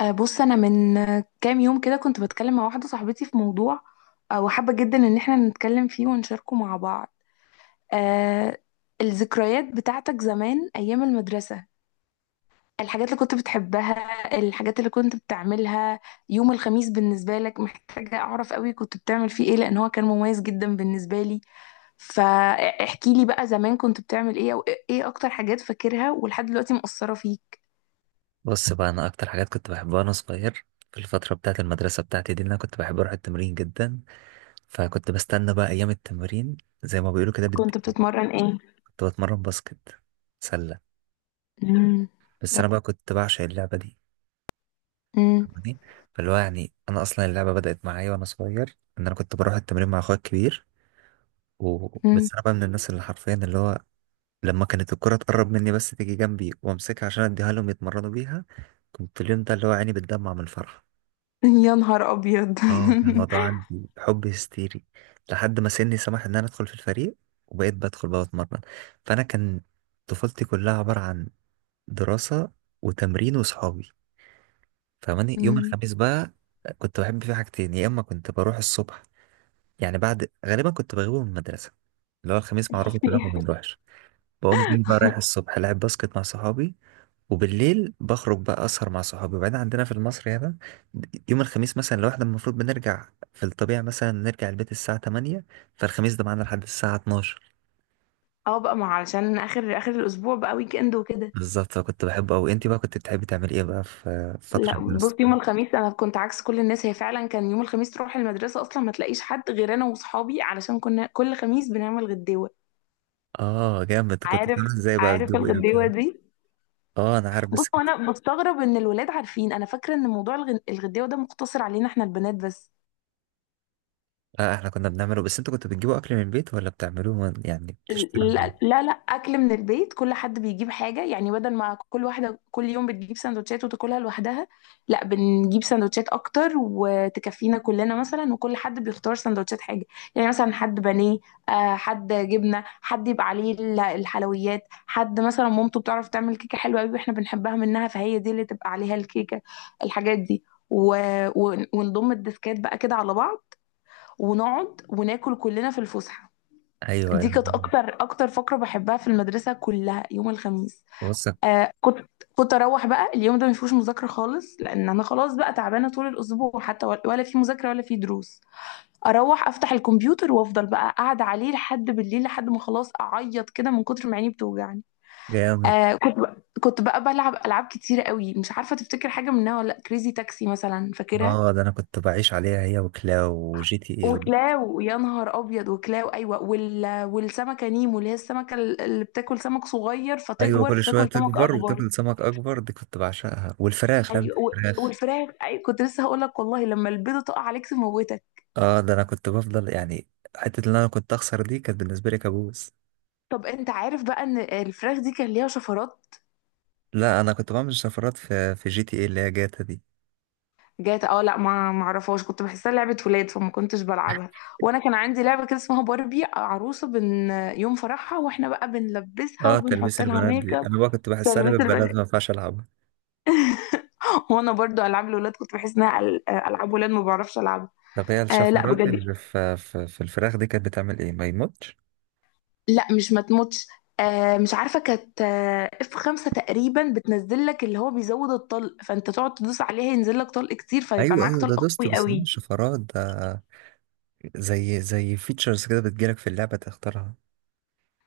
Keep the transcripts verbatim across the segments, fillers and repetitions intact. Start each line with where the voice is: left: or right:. left: آه، بص انا من آه، كام يوم كده كنت بتكلم مع واحده صاحبتي في موضوع. آه، وحابه جدا ان احنا نتكلم فيه ونشاركه مع بعض. آه، الذكريات بتاعتك زمان ايام المدرسه، الحاجات اللي كنت بتحبها، الحاجات اللي كنت بتعملها. يوم الخميس بالنسبه لك محتاجه اعرف قوي كنت بتعمل فيه ايه، لان هو كان مميز جدا بالنسبه لي. فاحكي لي بقى زمان كنت بتعمل ايه، او ايه اكتر حاجات فاكرها ولحد دلوقتي مؤثره فيك.
right: بص بقى، انا اكتر حاجات كنت بحبها وانا صغير في الفتره بتاعه المدرسه بتاعتي دي ان انا كنت بحب اروح التمرين جدا. فكنت بستنى بقى ايام التمرين زي ما بيقولوا كده
left: كنت
right: بالدقيقه.
left: بتتمرن ايه؟
right: كنت بتمرن باسكت، سله.
left: مم.
right: بس انا بقى كنت بعشق اللعبه دي، فاهماني؟ فاللي هو يعني انا اصلا اللعبه بدات معايا وانا صغير، ان انا كنت بروح التمرين مع اخويا الكبير. و...
left: مم.
right: بس انا بقى من الناس اللي حرفيا اللي هو لما كانت الكره تقرب مني بس تيجي جنبي وامسكها عشان اديها لهم يتمرنوا بيها، كنت اليوم ده اللي هو عيني بتدمع من الفرحه.
left: يا نهار ابيض.
right: اه، كان الموضوع عندي حب هستيري لحد ما سني سمح ان انا ادخل في الفريق وبقيت بدخل بقى اتمرن. فانا كان طفولتي كلها عبارة عن دراسة وتمرين وصحابي. فماني يوم
left: مم.
right: الخميس بقى، كنت بحب فيه حاجتين: يا اما كنت بروح الصبح، يعني بعد غالبا كنت بغيبه من المدرسة، اللي هو الخميس معروفة كلنا ما
left: فيها.
right: بنروحش، بقوم جاي بقى رايح الصبح العب باسكت مع صحابي، وبالليل بخرج بقى اسهر مع صحابي. وبعدين عندنا في المصري هنا يوم الخميس مثلا لو احنا المفروض بنرجع في الطبيعة مثلا نرجع البيت الساعة تمانية، فالخميس ده معانا لحد الساعة اطناشر.
left: اه بقى، ما علشان اخر اخر الاسبوع بقى، ويك اند وكده.
right: بالظبط، فكنت بحبه أوي. انت بقى كنت بتحبي تعملي ايه بقى في في فترة
left: لا بص،
right: الدراسة؟
left: يوم الخميس انا كنت عكس كل الناس. هي فعلا كان يوم الخميس تروح المدرسه اصلا ما تلاقيش حد غير انا واصحابي، علشان كنا كل خميس بنعمل غداوه.
right: اه جامد، كنت
left: عارف؟
right: بتعملي ازاي بقى؟
left: عارف
right: بتجيبوا ايه
left: الغديوه
right: وكده؟
left: دي؟
right: اه انا عارف
left: بص،
right: بس
left: هو
right: كنت،
left: انا بستغرب ان الولاد عارفين. انا فاكره ان موضوع الغ- الغداوه ده مقتصر علينا احنا البنات بس.
right: اه احنا كنا بنعمله، بس انتوا كنتوا بتجيبوا اكل من البيت ولا بتعملوه من- يعني بتشتروا
left: لا
right: من-
left: لا لا، اكل من البيت، كل حد بيجيب حاجه، يعني بدل ما كل واحده كل يوم بتجيب سندوتشات وتاكلها لوحدها. لا، بنجيب سندوتشات اكتر وتكفينا كلنا مثلا، وكل حد بيختار سندوتشات حاجه. يعني مثلا حد بانيه، آه، حد جبنه، حد يبقى عليه ال- الحلويات، حد مثلا مامته بتعرف تعمل كيكه حلوه قوي واحنا بنحبها منها، فهي دي اللي تبقى عليها الكيكه. الحاجات دي. و... و... ونضم الديسكات بقى كده على بعض ونقعد وناكل كلنا في الفسحه.
right: ايوه
left: دي
right: ايوه،
left: كانت اكتر اكتر فقره بحبها في المدرسه كلها، يوم الخميس.
right: بص.
left: آه كنت كنت اروح بقى اليوم ده ما فيهوش مذاكره خالص، لان انا خلاص بقى تعبانه طول الاسبوع، حتى ولا ولا في مذاكره ولا في دروس. اروح افتح الكمبيوتر وافضل بقى قاعده عليه لحد بالليل، لحد ما خلاص اعيط كده من كتر ما عيني بتوجعني.
right: جامد،
left: آه كنت بقى كنت بقى بلعب العاب كتيره قوي، مش عارفه تفتكر حاجه منها ولا، كريزي تاكسي مثلا فاكرها.
right: اه ده انا كنت بعيش عليها هي وكلاو وجي تي اي.
left: وكلاو، يا نهار ابيض، وكلاو، ايوه، وال... والسمكه نيمو، اللي هي السمكه ال- اللي بتاكل سمك صغير
right: ايوه
left: فتكبر
right: كل شويه
left: فتاكل سمك
right: تكبر
left: اكبر.
right: وتاكل سمك اكبر، دي كنت بعشقها. والفراخ لعبه،
left: ايوه. و...
right: الفراخ.
left: والفراخ، ايوه، كنت لسه هقول لك، والله لما البيضه تقع عليك تموتك.
right: اه ده انا كنت بفضل يعني، حته اللي انا كنت اخسر دي كانت بالنسبه لي كابوس.
left: طب انت عارف بقى ان الفراخ دي كان ليها شفرات؟
right: لا انا كنت بعمل شفرات في في جي تي اي اللي هي جاتا دي.
left: جات، اه، لا ما ما اعرفهاش، كنت بحسها لعبه ولاد فما كنتش بلعبها. وانا كان عندي لعبه كده اسمها باربي عروسه بن، يوم فرحها، واحنا بقى بنلبسها
right: اه تلبيس
left: وبنحط لها
right: البنات
left: ميك
right: دي
left: اب.
right: انا بقى كنت بحسها
left: تلبس
right: لعبه بنات
left: البنات.
right: ما ينفعش العبها.
left: هو انا برضو العاب الولاد كنت بحس انها أل- العاب ولاد، ما بعرفش العبها.
right: طب هي
left: آه لا
right: الشفرات
left: بجد.
right: اللي في في, في الفراخ دي كانت بتعمل ايه؟ ما يموتش؟
left: لا، مش ما تموتش. آه مش عارفه، كانت آه اف خمسة تقريبا بتنزل لك، اللي هو بيزود الطلق، فانت تقعد تدوس عليها ينزل لك طلق كتير فيبقى
right: ايوه
left: معاك
right: ايوه ده
left: طلق
right: دوست،
left: قوي
right: بس ده
left: قوي.
right: مش شفرات ده. زي زي فيتشرز كده بتجيلك في اللعبه تختارها.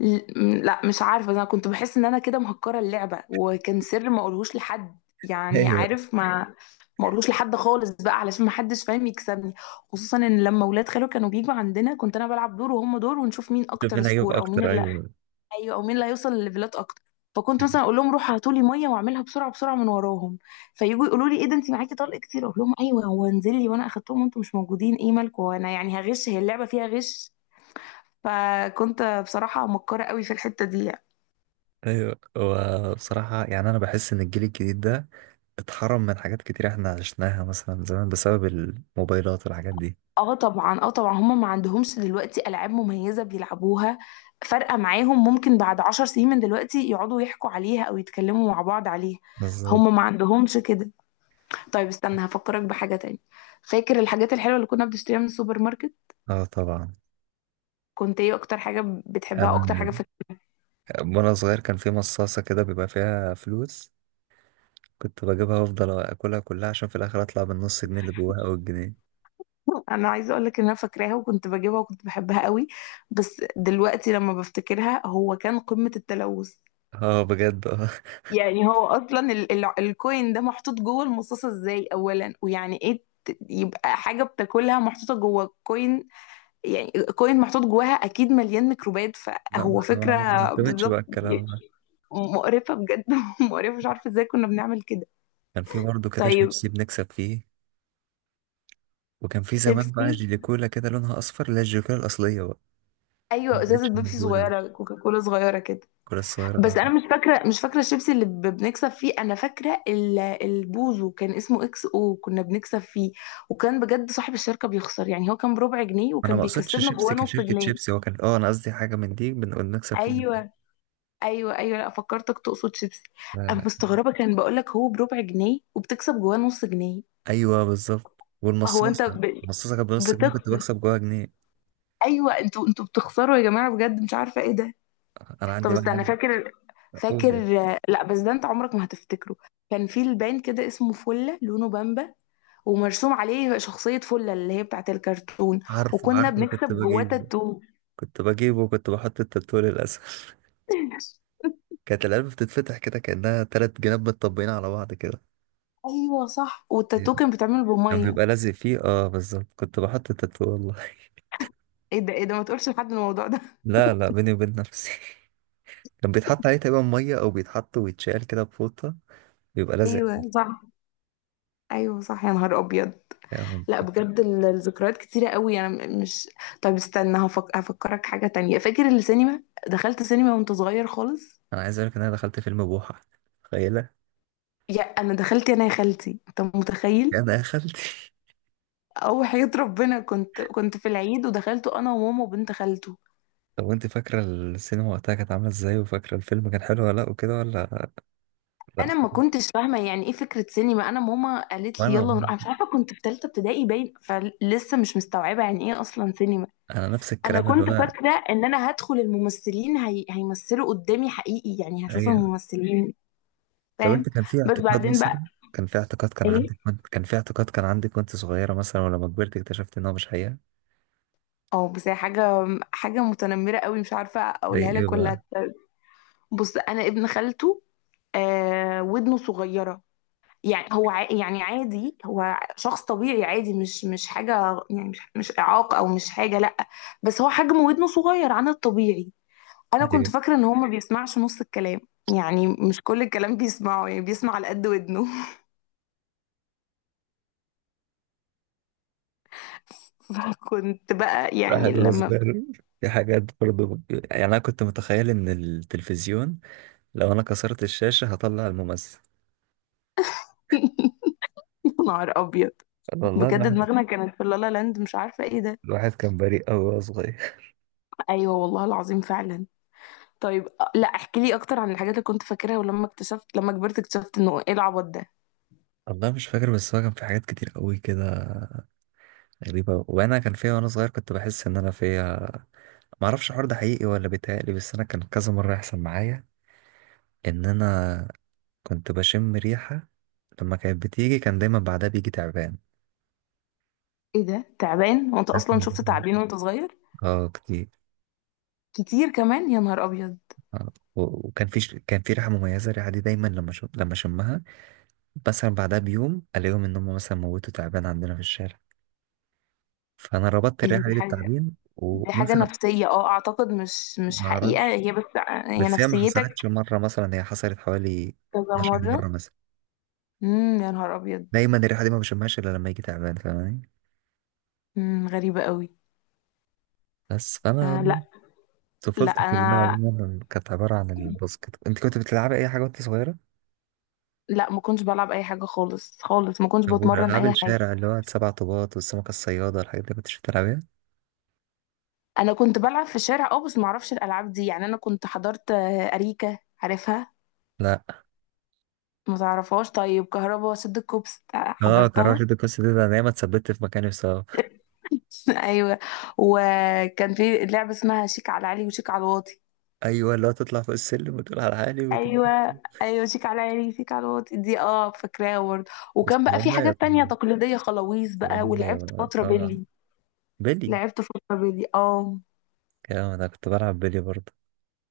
left: ل- م- لا مش عارفه، انا كنت بحس ان انا كده مهكره اللعبه، وكان سر ما اقولهوش لحد، يعني،
right: ايوه،
left: عارف، ما ما اقولهوش لحد خالص بقى علشان ما حدش فاهم يكسبني. خصوصا ان لما ولاد خالو كانوا بيجوا عندنا، كنت انا بلعب دور وهم دور، ونشوف مين
right: شوف
left: اكتر
right: مين هيجيب
left: سكور او مين.
right: اكتر، ايوه.
left: ايوه، او مين اللي هيوصل لليفلات اكتر. فكنت مثلا اقول لهم روحوا هاتوا لي ميه، واعملها بسرعه بسرعه من وراهم. فيجوا يقولوا لي ايه ده انت معاكي طلق كتير، اقول لهم ايوه هو انزل لي وانا اخدتهم وانتم مش موجودين. ايه مالكم؟ وانا يعني هغش، هي اللعبه فيها غش. فكنت بصراحه مكاره قوي في الحته دي يعني.
right: ايوه وبصراحة يعني انا بحس ان الجيل الجديد ده اتحرم من حاجات كتير احنا عشناها مثلا زمان بسبب الموبايلات والحاجات دي.
left: اه طبعا، اه طبعا، هم ما عندهمش دلوقتي العاب مميزه بيلعبوها فارقه معاهم، ممكن بعد عشر سنين من دلوقتي يقعدوا يحكوا عليها او يتكلموا مع بعض عليها.
right: بالظبط.
left: هم ما عندهمش كده. طيب استنى هفكرك بحاجة تاني. فاكر الحاجات الحلوة اللي كنا بنشتريها من السوبر ماركت؟
right: اه طبعا.
left: كنت ايه اكتر حاجة بتحبها، اكتر حاجة
right: انا
left: فاكرها؟
right: وانا صغير كان في مصاصة كده بيبقى فيها فلوس، كنت بجيبها وافضل اكلها كلها عشان في الاخر اطلع بالنص جنيه اللي جواها او الجنيه.
left: انا عايزة اقولك ان انا فاكراها وكنت بجيبها وكنت بحبها قوي، بس دلوقتي لما بفتكرها هو كان قمة التلوث.
right: اه بجد، اه.
left: يعني هو اصلا ال ال الكوين ده محطوط جوه المصاصة ازاي اولا، ويعني ايه ت- يبقى حاجة بتاكلها محطوطة جوه كوين. يعني كوين محطوط جواها اكيد مليان ميكروبات،
right: لا ما
left: فهو
right: احنا ما
left: فكرة.
right: ما بنعتمدش بقى
left: بالظبط.
right: الكلام ده.
left: مقرفة بجد. مقرفة، مش عارفة ازاي كنا بنعمل كده.
right: كان في برضه كده
left: طيب.
right: شيبسي بنكسب فيه. وكان في زمان بقى
left: بيبسي.
right: جيلي كولا كده لونها اصفر اللي هي الجيلي كولا الاصلية بقى، ما
left: ايوه، ازازة
right: بقتش
left: بيبسي
right: موجودة،
left: صغيرة، كوكا كولا صغيرة كده.
right: الكولا الصغيرة،
left: بس
right: آه.
left: انا مش فاكرة، مش فاكرة الشيبسي اللي ب- بنكسب فيه، انا فاكرة ال- البوزو، كان اسمه اكس او، كنا بنكسب فيه. وكان بجد صاحب الشركة بيخسر، يعني هو كان بربع جنيه
right: انا ما
left: وكان
right: اقصدش
left: بيكسبنا
right: شيبسي
left: جواه نص
right: كشركه
left: جنيه.
right: شيبسي، هو كان، اه انا قصدي حاجه من دي بنقول نكسب فيها.
left: ايوه. ايوه ايوه، لا فكرتك تقصد شيبسي.
right: لا،
left: انا
right: لا.
left: مستغربة، كان بقولك هو بربع جنيه وبتكسب جواه نص جنيه.
right: ايوه بالظبط،
left: هو انت
right: والمصاصه،
left: ب...
right: المصاصه كانت بنص جنيه كنت
left: بتخسر.
right: بكسب جواها جنيه.
left: ايوه، انتوا انتوا بتخسروا يا جماعه، بجد مش عارفه ايه ده.
right: انا
left: طب
right: عندي بقى
left: استنى،
right: حاجه.
left: فاكر
right: اقول
left: فاكر.
right: إيه؟
left: لا بس ده انت عمرك ما هتفتكره. كان في البان كده اسمه فله، لونه بامبا، ومرسوم عليه شخصيه فله اللي هي بتاعت الكرتون.
right: عارفه
left: وكنا
right: عارفه كنت
left: بنكتب جواه
right: بجيبه،
left: تاتو.
right: كنت بجيبه كنت بحط التاتو للاسف. كانت العلبه بتتفتح كده كانها تلات جناب متطبقين على بعض كده.
left: ايوه صح، والتاتو كان بيتعمل
right: كان
left: بميه.
right: بيبقى لازق فيه، اه بالظبط، كنت بحط التاتو والله.
left: ايه ده، ايه ده، ما تقولش لحد الموضوع ده.
right: لا لا، بيني وبين نفسي. كان بيتحط عليه تقريبا ميه، او بيتحط ويتشال كده بفوطه، بيبقى لازق.
left: ايوه صح. ايوه صح يا نهار ابيض.
right: يعني
left: لا بجد، ال- الذكريات كتيرة قوي، انا م- مش. طب استنى هفك... هفكرك حاجة تانية. فاكر السينما؟ دخلت سينما وانت صغير خالص؟
right: انا عايز اقولك ان انا دخلت فيلم بوحة، تخيله.
left: يا انا دخلت، انا يا خالتي انت متخيل.
right: انا دخلت.
left: او وحياة ربنا، كنت كنت في العيد ودخلت انا وماما وبنت خالته.
right: طب انت فاكره السينما وقتها كانت عامله ازاي؟ وفاكره الفيلم كان حلو ولا لا وكده ولا؟ لا.
left: انا ما كنتش فاهمة يعني ايه فكرة سينما، انا ماما قالت لي
right: وانا
left: يلا
right: والله
left: نروح، أنا مش عارفة، كنت في ثالثة ابتدائي باين، فلسه مش مستوعبة يعني ايه اصلا سينما.
right: انا نفس
left: انا
right: الكلام اللي
left: كنت
right: هو
left: فاكرة ان انا هدخل الممثلين هي... هيمثلوا قدامي حقيقي، يعني هشوف
right: ايوه.
left: الممثلين.
right: طب
left: فاهم؟
right: انت كان في
left: بس
right: اعتقاد
left: بعدين
right: مثلا،
left: بقى.
right: كان في اعتقاد كان عندك
left: ايه.
right: وانت- كان في اعتقاد كان عندك وانت صغيره مثلا، ولما كبرت اكتشفت ان هو مش حقيقه؟
left: اه بس هي حاجه حاجه متنمره قوي، مش عارفه
right: زي
left: اقولها
right: ايه
left: لك ولا
right: بقى؟
left: هت- بص، انا ابن خالته، آه، ودنه صغيره، يعني هو ع... يعني عادي، هو شخص طبيعي عادي، مش مش حاجه يعني، مش مش اعاقه او مش حاجه، لا، بس هو حجم ودنه صغير عن الطبيعي. انا كنت
right: ايوه،
left: فاكره ان هو ما بيسمعش نص الكلام، يعني مش كل الكلام بيسمعه، يعني بيسمع على قد ودنه. فكنت بقى يعني
right: واحد هو
left: لما.
right: صغير، في حاجات برضه. يعني انا كنت متخيل ان التلفزيون لو انا كسرت الشاشه هطلع الممثل،
left: نهار ابيض،
right: والله.
left: بجد
right: الواحد،
left: دماغنا كانت في لالا لاند، مش عارفة ايه ده.
right: الواحد كان بريء قوي وهو صغير.
left: ايوه والله العظيم فعلا. طيب، أ- لا احكي لي اكتر عن الحاجات اللي كنت فاكرها، ولما اكتشفت، لما كبرت اكتشفت انه ايه العبط ده.
right: والله مش فاكر، بس هو كان في حاجات كتير قوي كده غريبة وانا كان فيها وانا صغير، كنت بحس ان انا فيها معرفش الحوار ده حقيقي ولا بيتهيألي. بس انا كان كذا مرة يحصل معايا ان انا كنت بشم ريحة، لما كانت بتيجي كان دايما بعدها بيجي تعبان.
left: ايه ده، تعبان؟ وانت
right: عارف
left: اصلا
right: الموضوع
left: شفت
right: ده؟
left: تعابين وانت صغير؟
right: اه كتير.
left: كتير كمان، يا نهار ابيض.
right: آه. و- وكان في ش- كان في ريحة مميزة، الريحة دي دايما لما شم... لما شمها مثلا بعدها بيوم الاقيهم ان هم مثلا موتوا، تعبان عندنا في الشارع. فانا ربطت
left: ايه ده،
right: الريحة
left: دي
right: دي
left: حاجة،
right: بالتعبين،
left: دي حاجة
right: ومثلا
left: نفسية، اه اعتقد، مش مش حقيقة
right: معرفش.
left: هي، بس ع- هي
right: بس هي ما
left: نفسيتك.
right: حصلتش مرة، مثلا هي حصلت حوالي
left: كذا
right: اثنا عشر
left: مرة.
right: مرة مثلا.
left: امم يا نهار ابيض.
right: دايما الريحة دي ما بشمهاش إلا لما يجي تعبان، فاهماني.
left: امم غريبة قوي.
right: بس
left: آه،
right: فأنا
left: لا. لا
right: طفولتي كلها
left: انا
right: عموما كانت عبارة عن الباسكت. أنت كنت بتلعبي أي حاجة وأنت صغيرة؟
left: لا ما كنتش بلعب اي حاجة خالص خالص، ما كنتش
right: طب
left: بتمرن
right: والألعاب
left: اي حاجة.
right: الشارع اللي هو السبع طوبات والسمكة الصيادة الحاجات دي كنتش بتلعبيها؟
left: انا كنت بلعب في الشارع اه، بس معرفش الالعاب دي. يعني انا كنت حضرت، آه، اريكة، عارفها؟
right: لا.
left: ما تعرفهاش؟ طيب كهربا وسد الكوبس، تع-
right: اه كراش
left: حضرتها؟
right: دي القصة دي، ده أنا دايما اتثبت في مكاني بسبب.
left: ايوه. وكان في لعبه اسمها شيك على علي وشيك على الواطي.
right: أيوه اللي هو تطلع فوق السلم وتقول على حالي وتقول.
left: ايوه. ايوه شيك على علي شيك على الواطي دي، اه فاكراها برضه.
right: بس
left: وكان بقى في
right: طبعا،
left: حاجات تانية
right: طبعا،
left: تقليديه، خلاويص بقى،
right: طبعا
left: ولعبت
right: بقى.
left: فتره
right: اه،
left: بيلي.
right: بيلي.
left: لعبت فتره بيلي اه.
right: كلام، أنا كنت بلعب بيلي برضه.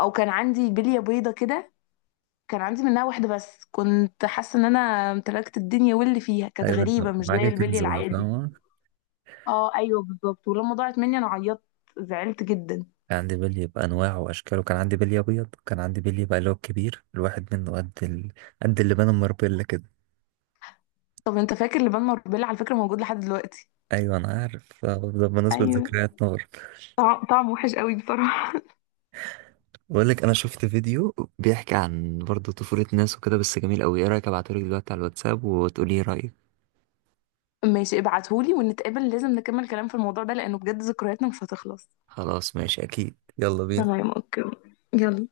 left: او كان عندي بليه بيضه كده، كان عندي منها واحدة بس، كنت حاسة ان انا امتلكت الدنيا، واللي فيها كانت
right: ايوه، انت
left: غريبة مش زي
right: معاك
left: البلي
right: كنز بقى
left: العادي.
right: فاهم.
left: اه ايوه بالظبط. ولما ضاعت مني انا عيطت، زعلت جدا.
right: كان عندي بلي بأنواعه وأشكاله، كان عندي بلي أبيض، وكان عندي بلي بقى اللي هو الكبير، الواحد منه قد ال... قد اللي بان مربلة كده.
left: طب انت فاكر لبان مربلة؟ على فكرة موجود لحد دلوقتي.
right: أيوة أنا عارف، آه، ده بمناسبة
left: ايوه.
right: ذكريات نار.
left: طعم طعم وحش قوي بصراحة.
right: بقول لك أنا شفت فيديو بيحكي عن برضه طفولة ناس وكده، بس جميل أوي. إيه رأيك أبعتهولك دلوقتي على الواتساب وتقولي إيه رأيك؟
left: ماشي ابعتهولي، ونتقابل لازم نكمل كلام في الموضوع ده، لانه بجد ذكرياتنا مش هتخلص.
right: خلاص ماشي، أكيد، يلا بينا.
left: تمام، اوكي. يلا.